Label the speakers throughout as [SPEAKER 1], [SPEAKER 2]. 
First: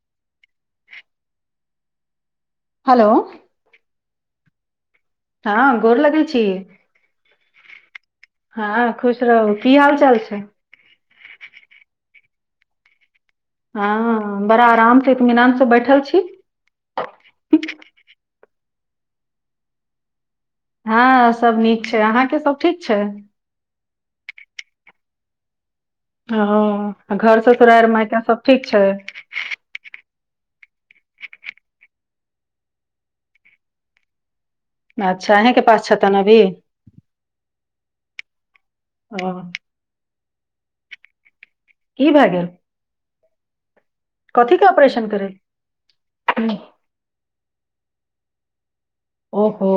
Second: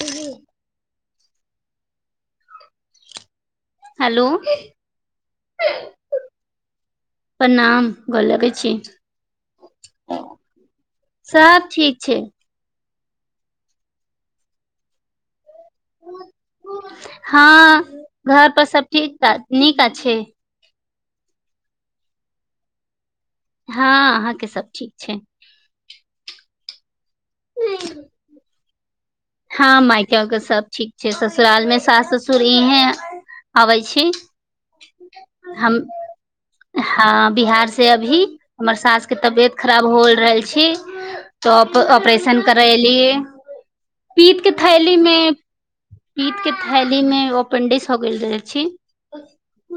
[SPEAKER 1] जी
[SPEAKER 2] hello
[SPEAKER 1] hello.
[SPEAKER 2] हँ गोर लगै छी
[SPEAKER 1] प्रणाम गोर लगै छी
[SPEAKER 2] हँ खुश रहू की हाल चाल छै।
[SPEAKER 1] सब ठीक छै
[SPEAKER 2] हँ बड़ा आराम से त।
[SPEAKER 1] हँ घर पर सब। ठीक त नीक आ छै।
[SPEAKER 2] हँ सब नीक छै अहाँ के सब ठीक छै।
[SPEAKER 1] हँ अहाँके सब ठीक छै।
[SPEAKER 2] हँ। आ घर ससुरराार मायक सब ठीक। अचछा।
[SPEAKER 1] हँ मायके के सब ठीक छै ससुराल मे सास ससुर इहें अबै छै।
[SPEAKER 2] अच्छा अहेंके
[SPEAKER 1] हम
[SPEAKER 2] पास छतन अभी
[SPEAKER 1] हँ बिहार से। से अभी। हमरा सास के
[SPEAKER 2] ओ
[SPEAKER 1] तबियत खराब हो रहल छै। छी। त
[SPEAKER 2] की भए
[SPEAKER 1] ऑपरेशन
[SPEAKER 2] गेल
[SPEAKER 1] करै लिय। पीत के
[SPEAKER 2] कथी
[SPEAKER 1] थैली
[SPEAKER 2] ऑपरेशन
[SPEAKER 1] मे
[SPEAKER 2] करै
[SPEAKER 1] पीत के थैली मे। एपेंडिक्स हो गेल छी।
[SPEAKER 2] ओहो।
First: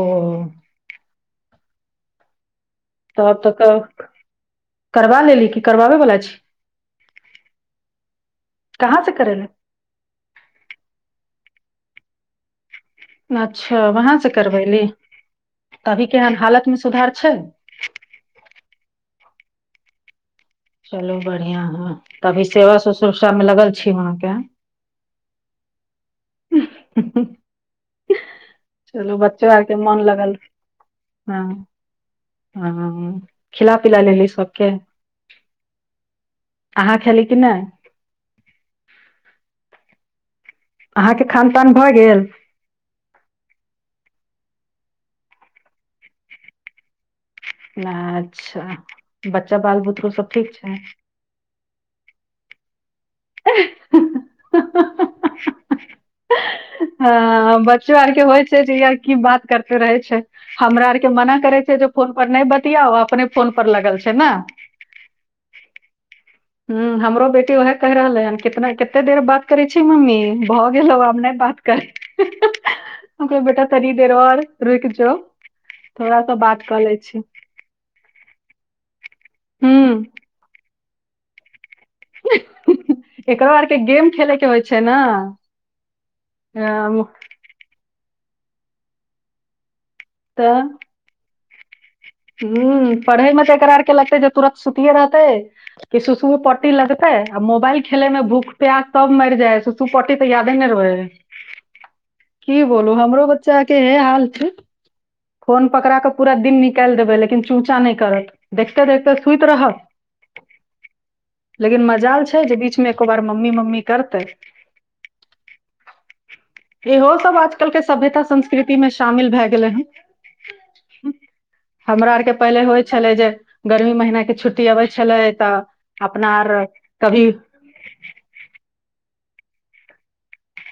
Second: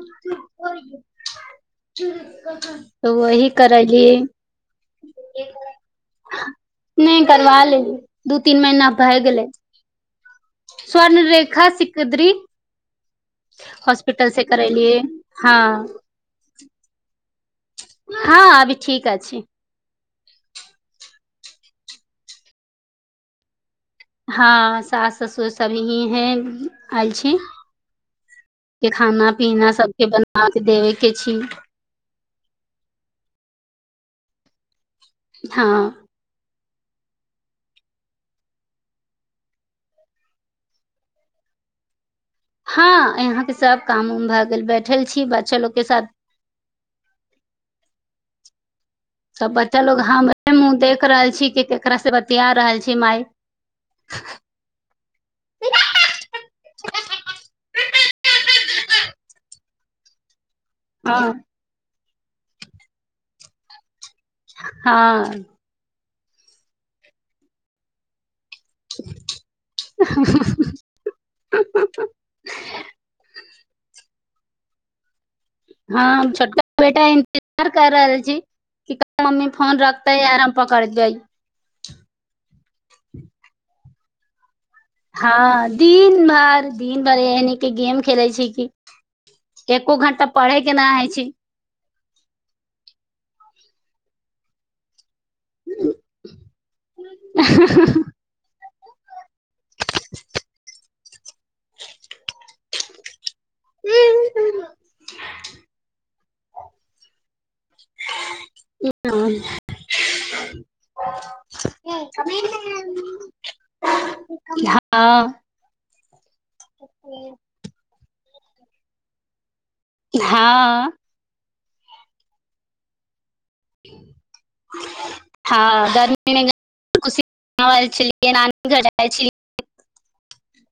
[SPEAKER 1] च
[SPEAKER 2] त आब त करबा लेली कि करबाबै वलाा छी।
[SPEAKER 1] नहि करवा ले। दू तीन महिना।
[SPEAKER 2] कहाँ से
[SPEAKER 1] ल गेल
[SPEAKER 2] करेले
[SPEAKER 1] गेलै। स्वर्ण रेखा सिकद्री।
[SPEAKER 2] अच्छा वहां से
[SPEAKER 1] हॉस्पिटल
[SPEAKER 2] करबैली
[SPEAKER 1] करेलियै हँ
[SPEAKER 2] त अभी केहन हालत मे सुधार छै।
[SPEAKER 1] हँ अभी ठीक अ छी।
[SPEAKER 2] चलू बढ़िया ह तभी सेवा ससुर सब मे लगल। छी अहाँके
[SPEAKER 1] हँ सास ससुर सब ही हैं। आलछी के
[SPEAKER 2] चलू
[SPEAKER 1] खाना
[SPEAKER 2] बच्चो
[SPEAKER 1] पीना
[SPEAKER 2] आरके मोन
[SPEAKER 1] सबके बना के देबे के छी।
[SPEAKER 2] ह खिला पिला लेली सबके।
[SPEAKER 1] हँ।
[SPEAKER 2] अहाँ खेली कि नहि। अहाँके खान पान भए गेल।
[SPEAKER 1] हँ यहाँके सब काम उम भए गेल बैठल छी बच्चा लोगके साथ।
[SPEAKER 2] अच्छा।
[SPEAKER 1] सब
[SPEAKER 2] बाल
[SPEAKER 1] बच्चा लोग
[SPEAKER 2] बुतरू सब
[SPEAKER 1] हम
[SPEAKER 2] ठीक
[SPEAKER 1] मुह
[SPEAKER 2] छै
[SPEAKER 1] देख रहल छी कि केकरा से बतिया रहल छी माय।
[SPEAKER 2] बच्चो आरके होइ छै। जहिया की बात करते रहे छै। हमरा आरके
[SPEAKER 1] हँ
[SPEAKER 2] मना करै छै जे। फोन पर नहि बतियाउ अपने फोन पर लगल छै। ने
[SPEAKER 1] हँ।
[SPEAKER 2] ह हमरो बेटी उएहे कहि रहले ह। कितना कते देर बात करे छी मम्मी भ गेलो आब नहि बात कर कह बेटा तनी देर और। रुक जो।
[SPEAKER 1] हँ
[SPEAKER 2] थोड़ा
[SPEAKER 1] हम
[SPEAKER 2] सा
[SPEAKER 1] छोटका
[SPEAKER 2] बात कऽ लै
[SPEAKER 1] बेटा
[SPEAKER 2] छी
[SPEAKER 1] इन्तजार कर रहल छी। मम्मी फोन
[SPEAKER 2] हुँ
[SPEAKER 1] रखत ह आर पक। कर दइ।
[SPEAKER 2] इकड़ वारक। गेम खेले के। छै ने
[SPEAKER 1] हँ दिन भार दिन
[SPEAKER 2] अ
[SPEAKER 1] भार एहने के गेम। खेलइ छै कि। एको घण्टा पढ़ै के नहि हइ छै।
[SPEAKER 2] ह पढ़े में तऽ एकरा आर के लगते जे तुरत सुतिये रहत। कि श सुशु पट्टी लगतै आ मोबाल खेलमे भूक। प्य क मर। सुसु पौटी तऽ यादे ने रहल। की बोलू हमरो ब। बच्चा के हे हाल छै फोन पकड़ा क पूरा दिन न। देबै लेकिन चूचा नहि करत देखते देखते सुति
[SPEAKER 1] हँ
[SPEAKER 2] रह लेकिन मजाल छै जे बीचमे एको बार मम्मी मम्मी करतै इहो सब आजकल के सभ। संस्कृति मे शामिल भए गेल।
[SPEAKER 1] हँ।
[SPEAKER 2] हमरा आरके पहिले होइ छलै जे। गर्मी महीना के छुट्टी अबै छलै तऽ
[SPEAKER 1] हँ
[SPEAKER 2] अपना
[SPEAKER 1] गर्मीमे
[SPEAKER 2] आर
[SPEAKER 1] खुशी
[SPEAKER 2] कभी
[SPEAKER 1] छलिय नानी घ छल।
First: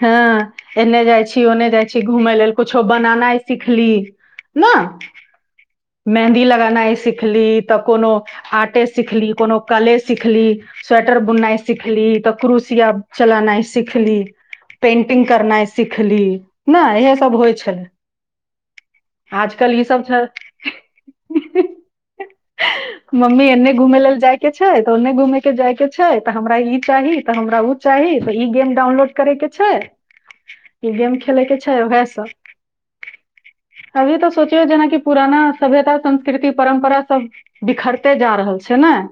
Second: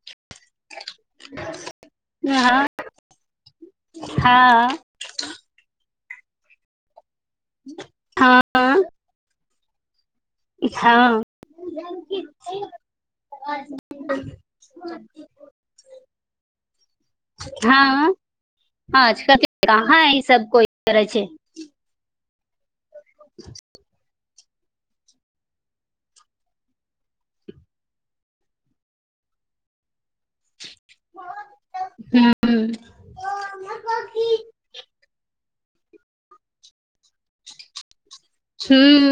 [SPEAKER 2] हँ एन्ने जाइ छी ओन्ने जाइ छी घुमय लेल
[SPEAKER 1] हँ
[SPEAKER 2] कछो बनेनाइ सिखली न।
[SPEAKER 1] हँ
[SPEAKER 2] मेंहन्दी लगानाइ सिक। सिखली तऽ कोनो
[SPEAKER 1] हँ
[SPEAKER 2] आर्टे सिखली कोनो। कले। सिखली स्वेटर
[SPEAKER 1] हँ
[SPEAKER 2] बुननाइ सिखली त क्रुसिया चलनाइ सिखली। पेंटिंग करनाइ सिखली ने इहे सब होइ छलै
[SPEAKER 1] हँ के
[SPEAKER 2] आजकल ई सब
[SPEAKER 1] कहाँ
[SPEAKER 2] छै।
[SPEAKER 1] कोइ करै छै
[SPEAKER 2] [unintelligible] मम्मी एने घुमै ल लेल जाइ। के छै तऽ ओन्ने घूमे के जाय के छै तऽ हमरा ई चाही तऽ हमरा उ चाही त ई गेम डाउनलोड करे के। छै। ई गेम खेले के छै वएह सब
[SPEAKER 1] ह
[SPEAKER 2] अभी तऽ सोचियो जेनाकि पुराना। सभ्यता संस्कृति परम्परा सब बिखर।
[SPEAKER 1] ह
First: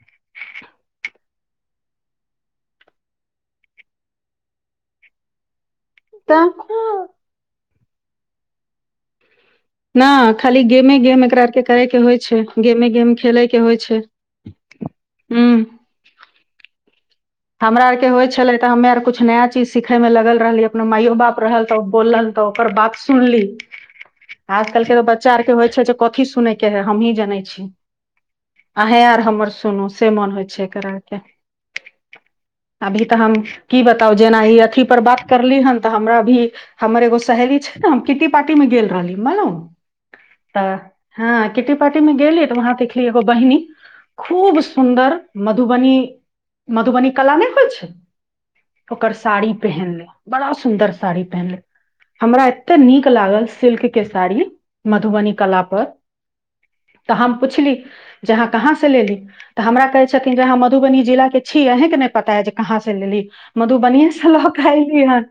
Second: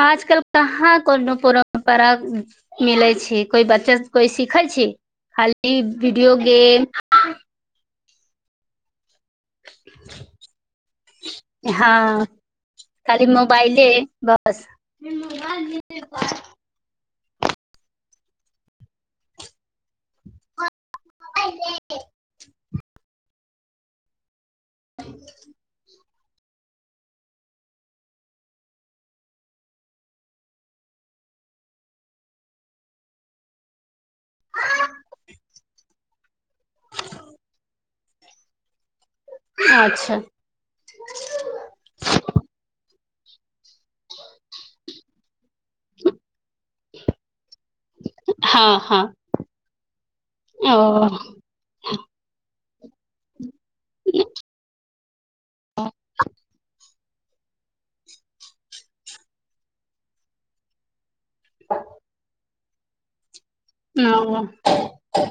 [SPEAKER 1] आजकल कहाँ कोनोूप। पड़ा मिलै छै कोइ बच्चा कोइ सिखै छी खाली। ई वीडियो
[SPEAKER 2] तऽ
[SPEAKER 1] गेम।
[SPEAKER 2] नहि खाली गेमे गेम एकरा आरके
[SPEAKER 1] हँ
[SPEAKER 2] करयके होइ छै गेमे गेम
[SPEAKER 1] खाली
[SPEAKER 2] खेलयके होइ
[SPEAKER 1] मोबाइले
[SPEAKER 2] छै
[SPEAKER 1] बस
[SPEAKER 2] ह्म। हमरा आरके होइत छलै त हमे आर किछु नया चीज सिखयमे लगल रहलियै। अपना माइयो बाप रहल त बोलल त ओकर बात सुनली। आजकल के तो बच्चा आर के होइ छै। कथी सुनैके है हमही जानै छी अहे आर हमर सुनू से मन होइ छै एक आरके। अभी त हम की बताउ जेना ई अथी पर बात करली हन तऽ हमरा भी हमर एगो सहेली छै ने हम किट्टी पार्टी मे गेल रहली।
[SPEAKER 1] अच्छा
[SPEAKER 2] त ह किटी पार्टी मे गेली त वह। लि बहिनी खूब सुन्दर। मधुबनी। मबनी कला नहि होइ छै
[SPEAKER 1] हँ हँ
[SPEAKER 2] ओकर साड़ी पहिन ले बड़ा
[SPEAKER 1] ओ
[SPEAKER 2] सुन्दर साड़ी पहिनले हमरा। एतेक नीक लागल। सिल्क के साड़ी मधुबनी कला पर। त हम पुछली जे अहाँ कहाँ से लेली त हमरा कहै छथिन जेहाँ मधुबनी जिला के। छी अहे क नहि पता ह जे। ह हाँ सेलली। मधुबनीय से
[SPEAKER 1] ओ
[SPEAKER 2] ल के एयली हन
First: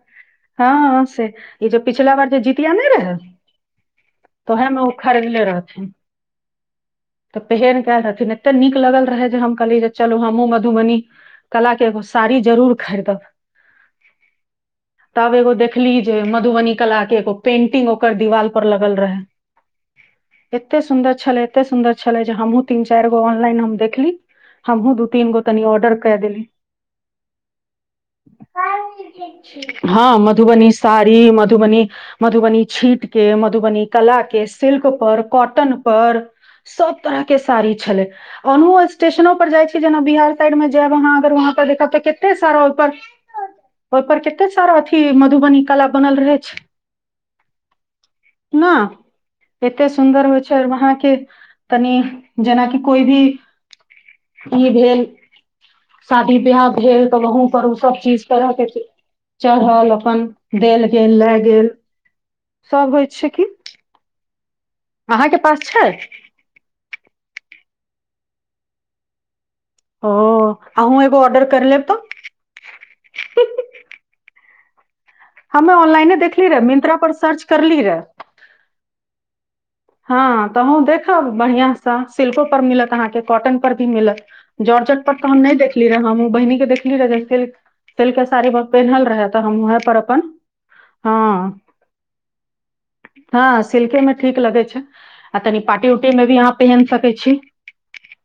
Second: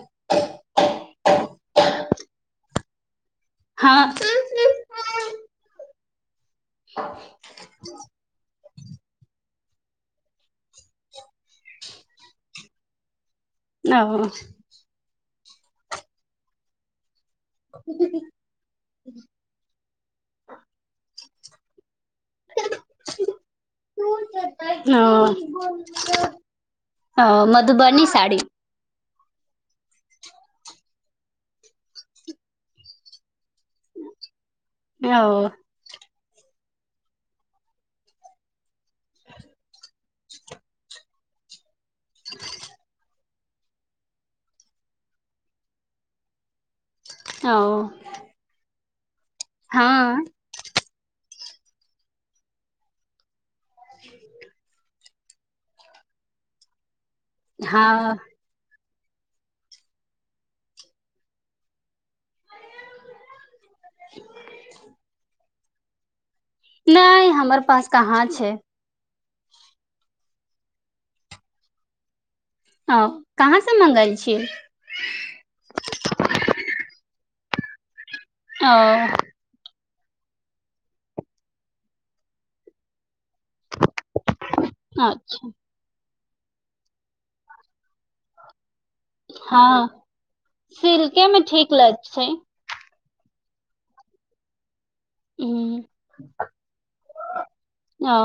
[SPEAKER 2] हँ से ई जे पिछला बार जे जीतिया ने रे। हँ।
[SPEAKER 1] हँ
[SPEAKER 2] त ओहेम उ खरीदले रहथीन। त पहिन क रहथिन एते नीक लगल रहै जे हम। कहलियई जे चलो हमू मधुमनी। कला के एगो साड़ी जरूर खरीदब।
[SPEAKER 1] आ।
[SPEAKER 2] तब एगो देखली जे मधुबनी कलााके एगो। पेंटिंग ओकर दिवाल पर लगल रहै। एते सुन्दर छलै एते सुन्दर छल। छली जे हमहू तीन चार गो ऑनलाइन देखली हमहु दु तीन हो तनि ऑर्डर। कए देली
[SPEAKER 1] ह मधुबनी साड़ी।
[SPEAKER 2] हँ मधुबनी साड़ी मधुबनी मधुबनी छीटके म। मधुबनी कला के सिल्क पर
[SPEAKER 1] ओ
[SPEAKER 2] कॉटन पर। सब तरह के साड़ी छलै ओनहु स्टेशनो पर जाइ छी जेना बिहार साइड मे। जाब अहाँ अगर वहाँ पर देखब तऽ कते सारा ओ ओहिप कते सारा अथी मधुबनी कला बनल रहे छै
[SPEAKER 1] ओ
[SPEAKER 2] हँ एते
[SPEAKER 1] हँ
[SPEAKER 2] सुन्दर होइ छैर वहांके तनी जेनाकि कोइ भी ई भेल शादी ब्याह भेल तऽ वहं पर ओ सब
[SPEAKER 1] हँ
[SPEAKER 2] चीज करके चढ़ल अपन देल गेल लै गेल सभ होइ छै की अहाँ क पच छैय
[SPEAKER 1] नहि हमर पास कहाँ छै
[SPEAKER 2] ओ आहू एगो ऑर्डर कर लेब तऽ
[SPEAKER 1] ह कहाँसँ मंगाइल छिय
[SPEAKER 2] तरली रह
[SPEAKER 1] ओ
[SPEAKER 2] हँ तहूँ देखब बढ़िआंसँ शिल्पो पर मिलत अहाँके कॉटन पर भी मिलत जॉर्जट पर त हम नहि देखली रहे हम बहिनी के देखली रहै तेल के सारे ब पेहनल रहे त हम वहाँ पर
[SPEAKER 1] हँ
[SPEAKER 2] अपन
[SPEAKER 1] सिल्के मे
[SPEAKER 2] हँ
[SPEAKER 1] ठीक लग छै
[SPEAKER 2] हँ सिल्के में ठीक लगै छैय आ तनि
[SPEAKER 1] ह
[SPEAKER 2] पार्टी उटी मे भी अहाँ पहन सकै छी
[SPEAKER 1] ओ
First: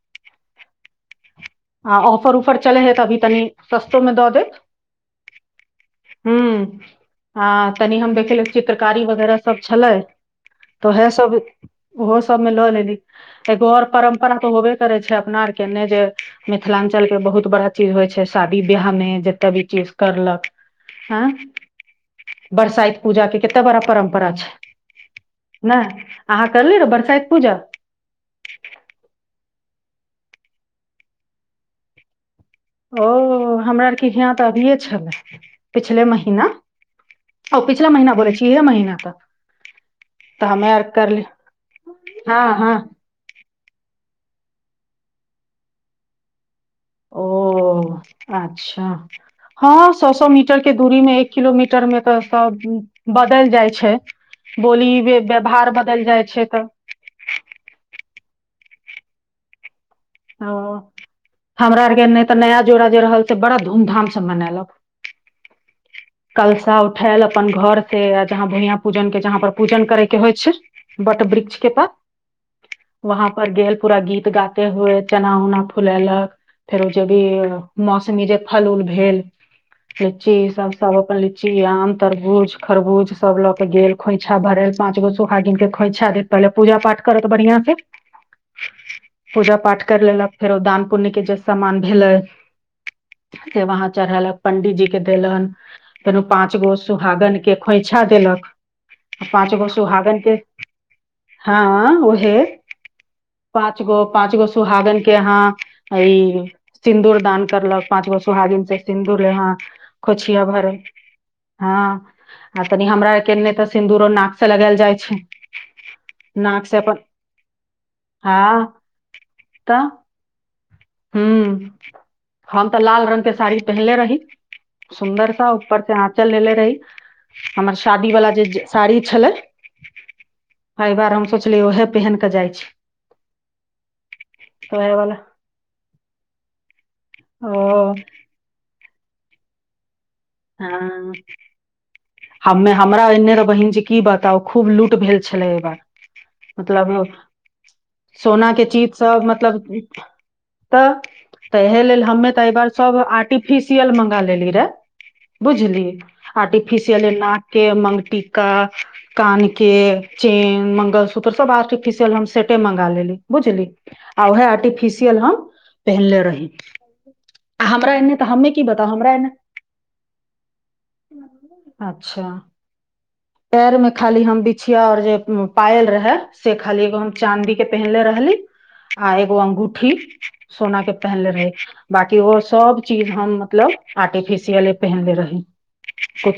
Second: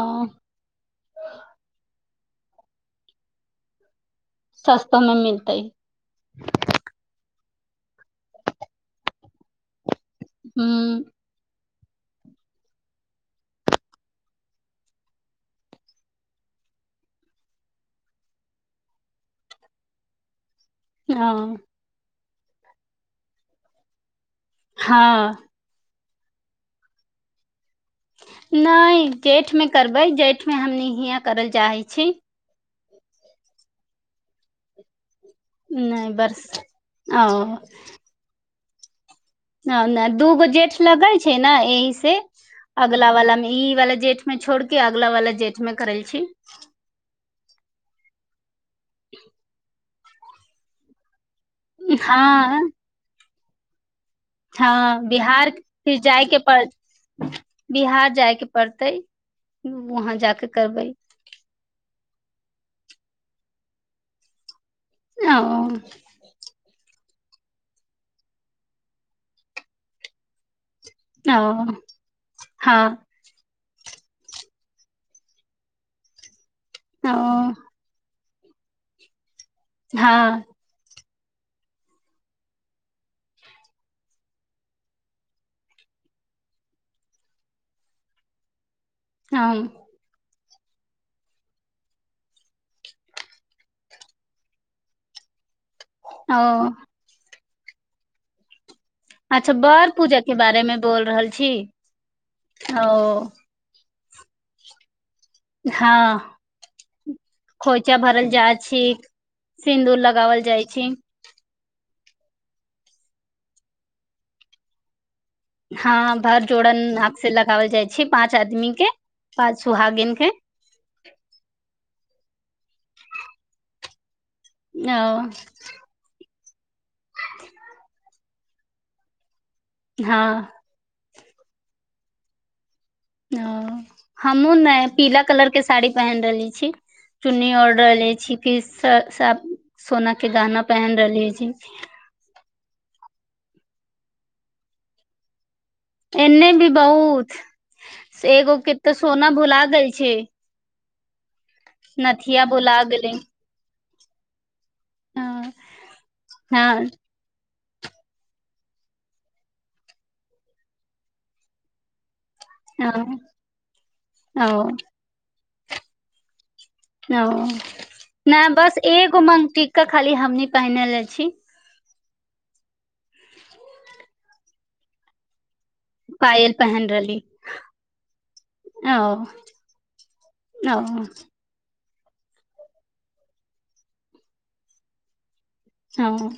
[SPEAKER 2] आ ऑफर उफर चले हय तभी तनी सस्ता तमे दऽ देब
[SPEAKER 1] सस्तो मे मिलतै
[SPEAKER 2] हू हँ तनि हम देख ले चित्रकारी वगैरह सब छलैय तो है
[SPEAKER 1] ह
[SPEAKER 2] सब ओहो सबमे लऽ लेली एगो आओर परम्परा तऽ होबे करै छै अपना आर केने जे मिथिलाञ्चलके बहुत बड़ा चीज होइ छै शादी बियाहमे जते भी चीज करलक
[SPEAKER 1] हँ
[SPEAKER 2] बरसाइत पूजा के कतते बड़ा परब
[SPEAKER 1] हँ
[SPEAKER 2] नहि अहाँ करलियै र बरसाइत पूजा
[SPEAKER 1] नहि जेठमे करबै जेठ मे हमनि के हीया करल जाए छैय
[SPEAKER 2] ओ हमरा आरके हियां तऽ अभिये छलै पिछल
[SPEAKER 1] नहि बर्ष
[SPEAKER 2] महिना
[SPEAKER 1] ओ
[SPEAKER 2] आ पिछला महिना बोलै छैय केय महीना तक
[SPEAKER 1] दूगो जेठ लगल छैय ने एहि से
[SPEAKER 2] हँ हँ
[SPEAKER 1] अगला वाला मे ई वाला जेठ में छोड़ के अगला वाला जेठ में करल छी।
[SPEAKER 2] ओ अच्छा। अा हँ। सो सौ मीटर के दूरी मे एक। किलोमीटर मे तऽ सब।
[SPEAKER 1] हँ
[SPEAKER 2] देल जाइ छै। बोली
[SPEAKER 1] हँ
[SPEAKER 2] वे-
[SPEAKER 1] बिहार
[SPEAKER 2] व्यवहार
[SPEAKER 1] फिर
[SPEAKER 2] बदलि जाइ
[SPEAKER 1] जायके
[SPEAKER 2] छै तऽ
[SPEAKER 1] प बिहार जायके पड़। तै।
[SPEAKER 2] ओ हमरा आरके नहि। तऽ नया जोड़ा जे रहल से बड़ा धूमधाम से मनेलक।
[SPEAKER 1] ओ।
[SPEAKER 2] उठल अपन घर से जहाँ भुया पूजन के जहाँ पर पूजन करे के होइ छै। बट
[SPEAKER 1] ओ
[SPEAKER 2] बृक्ष के पास
[SPEAKER 1] हँ
[SPEAKER 2] वहाँ पर ग। पूरा गीत गाते हए। चना उना फुलेलक। फेर जे
[SPEAKER 1] ओ
[SPEAKER 2] भी मौस। ीर फल उल भेल। लीची
[SPEAKER 1] हँ
[SPEAKER 2] सब। अपन लीची आम तरबूज खरबूज सब ल के गेल खोइछा भरेल पाँच गो सोहा गिनके खोइछा देत पहिले पूजा पाठ करत बढ़िआं से।
[SPEAKER 1] हँ
[SPEAKER 2] पूजा पाठ। क फेरो दान पु्य के जे सामान भेले से वहां चढ़ेलक पंडी जी के देलन। तेनू
[SPEAKER 1] ओ
[SPEAKER 2] पाँच गो सुहागन के। खोइछा देलक।
[SPEAKER 1] अच्छा
[SPEAKER 2] पांच गो
[SPEAKER 1] बड़
[SPEAKER 2] सुहागन
[SPEAKER 1] पूजा के बारेमे बोल रहल छी
[SPEAKER 2] हँ
[SPEAKER 1] ओ।
[SPEAKER 2] प गो पाँच गो। सुहागन। के यहा
[SPEAKER 1] हँ
[SPEAKER 2] ई सिन्दूर दान करलक
[SPEAKER 1] खोइचा
[SPEAKER 2] पाँच गो
[SPEAKER 1] भरल जाइ
[SPEAKER 2] सुहागिन से
[SPEAKER 1] छी
[SPEAKER 2] सिन्दूर लेहां
[SPEAKER 1] सिन्दूर लगावल
[SPEAKER 2] खोछिया
[SPEAKER 1] जाइ
[SPEAKER 2] भर
[SPEAKER 1] छी
[SPEAKER 2] हँ। आ तनि हमरा आर के नहि त सिन्दूरो नाक से लगायल जाइ छै।
[SPEAKER 1] हँ भर
[SPEAKER 2] नाक से अपन
[SPEAKER 1] जोड़न हाथ से लगओल जाइ छै पाँच आदमी
[SPEAKER 2] हँ
[SPEAKER 1] के। पाँच सुहागिन के।
[SPEAKER 2] हँ हम तऽ लाल रंगग के साड़ी पहिले रही।
[SPEAKER 1] ओ
[SPEAKER 2] सुन्दर सा ऊपर से आँचल ल ले। तइ। हमर शादी वलाा जे। साड़ी छलै।
[SPEAKER 1] हँ।
[SPEAKER 2] सोचलियै उएहे पहिनक केऽ जाइ छै।
[SPEAKER 1] ओ हमँ ने
[SPEAKER 2] ओहे वाला
[SPEAKER 1] पीला कलर के साड़ी। पहन रहली छी चुन्नी और
[SPEAKER 2] ओ
[SPEAKER 1] रहले छी फिर। स स सोना। के दाना
[SPEAKER 2] हँ
[SPEAKER 1] पहन रहली छी।
[SPEAKER 2] हमे हमरा एने रऽ बहिन जे की बताउ खूब लूट भेल छलै एहि बार।
[SPEAKER 1] एने भी
[SPEAKER 2] मतलब
[SPEAKER 1] बहुत
[SPEAKER 2] सोना
[SPEAKER 1] एगो के
[SPEAKER 2] चीज
[SPEAKER 1] तऽ
[SPEAKER 2] सब
[SPEAKER 1] सोना
[SPEAKER 2] मतलब
[SPEAKER 1] भुला देल छै।
[SPEAKER 2] तऽ। तऽ एहि लेल हमे
[SPEAKER 1] नथिया
[SPEAKER 2] तऽ एहिार
[SPEAKER 1] भुला
[SPEAKER 2] सभ
[SPEAKER 1] गेलै
[SPEAKER 2] आर्टिफिस। सियल मंगा लेली रे।
[SPEAKER 1] हँ
[SPEAKER 2] बुझली
[SPEAKER 1] हँ
[SPEAKER 2] आर्टिफिसियल न। के मंगटा कान के चेन मंगलसूत्र सब आर्टिफिशियल। सेटे मंगा लेली बुझली आ ओहे
[SPEAKER 1] ओ
[SPEAKER 2] आर्टिफिसियल हम। पेहेन रहि।
[SPEAKER 1] ओ नहि बस
[SPEAKER 2] बताउ
[SPEAKER 1] ए
[SPEAKER 2] हमरा
[SPEAKER 1] गो
[SPEAKER 2] एन्ने
[SPEAKER 1] मांगटीका। के खाली हमनी पहिनेले छी।
[SPEAKER 2] अच्छा पैर मे खाली हम बिछिया रहे जे। पायल रहे
[SPEAKER 1] पायल
[SPEAKER 2] से खाली
[SPEAKER 1] पहिन
[SPEAKER 2] एगो हम
[SPEAKER 1] रहली
[SPEAKER 2] चादी के पहनले रहली
[SPEAKER 1] ओ
[SPEAKER 2] आ एगो अंगूठी
[SPEAKER 1] ओ
[SPEAKER 2] सोना के पहनले रहली। बाकी ओ सब चीज हम मतलब आर्टिफिसियल। सआे पहने रहे।
[SPEAKER 1] हँ।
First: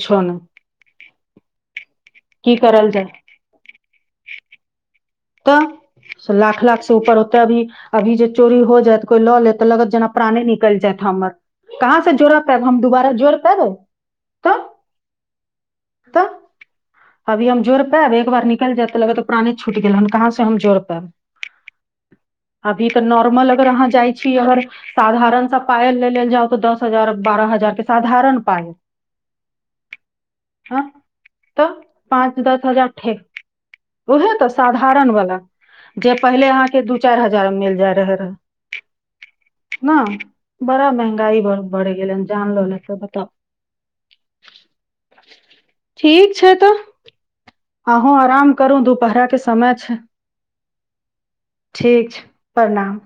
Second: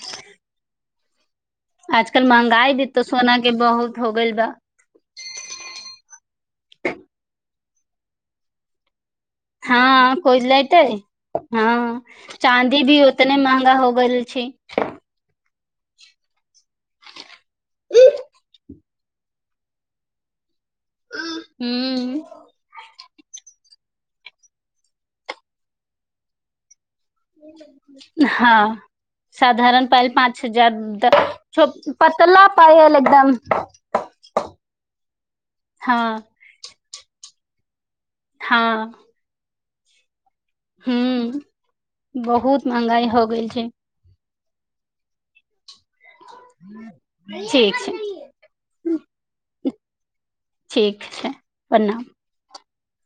[SPEAKER 1] आजकल
[SPEAKER 2] की
[SPEAKER 1] महंगाई भी
[SPEAKER 2] करल जाय
[SPEAKER 1] तऽ सोना के बहुत हो गेल बा।
[SPEAKER 2] तऽ लाख लाख से ऊपर होतै अभी अभी जे चोरी हो जात। ल ल ल जेना
[SPEAKER 1] हँ कोइ
[SPEAKER 2] प्राणे निकल
[SPEAKER 1] लेतै
[SPEAKER 2] जात हमर कहाँ
[SPEAKER 1] हँ
[SPEAKER 2] से जोड़ायब हम
[SPEAKER 1] चाँदी भी
[SPEAKER 2] दुबारा जोड़
[SPEAKER 1] उतने
[SPEAKER 2] पब
[SPEAKER 1] महंगा हो गेल छै
[SPEAKER 2] त। तऽ अभी हम जोरपैब एक बार निकल जाय त लग तऽ पाने छुट गेल। कहाँ से हम जोड़।
[SPEAKER 1] हूँ
[SPEAKER 2] अभी त नॉर्मल अगर अहाँ जाइ। गर साधारण पायल ले जात द दस। हजार बारह हजार के साधारण पायल
[SPEAKER 1] हँ साधारण पायल पाँच
[SPEAKER 2] हँ
[SPEAKER 1] हजार
[SPEAKER 2] तऽ पाँच
[SPEAKER 1] पतला
[SPEAKER 2] दस हजार
[SPEAKER 1] पायल एकदम।
[SPEAKER 2] परन वाला जे
[SPEAKER 1] हँ
[SPEAKER 2] पहिले आहा के दु चार। ार हजार मिल जायै।
[SPEAKER 1] हँ।
[SPEAKER 2] नहि। बड़ा महंगाई
[SPEAKER 1] हूँ
[SPEAKER 2] बढ़ गेलै
[SPEAKER 1] बहुत
[SPEAKER 2] जानलो
[SPEAKER 1] महंगाई हो
[SPEAKER 2] बता।
[SPEAKER 1] गेल छै
[SPEAKER 2] छै तऽ
[SPEAKER 1] ठीक। छै
[SPEAKER 2] अहूँ आराम करू दुपहराके समय छै।
[SPEAKER 1] ठीक छै। प्रणाम
[SPEAKER 2] ठीक छै। प्रणाम।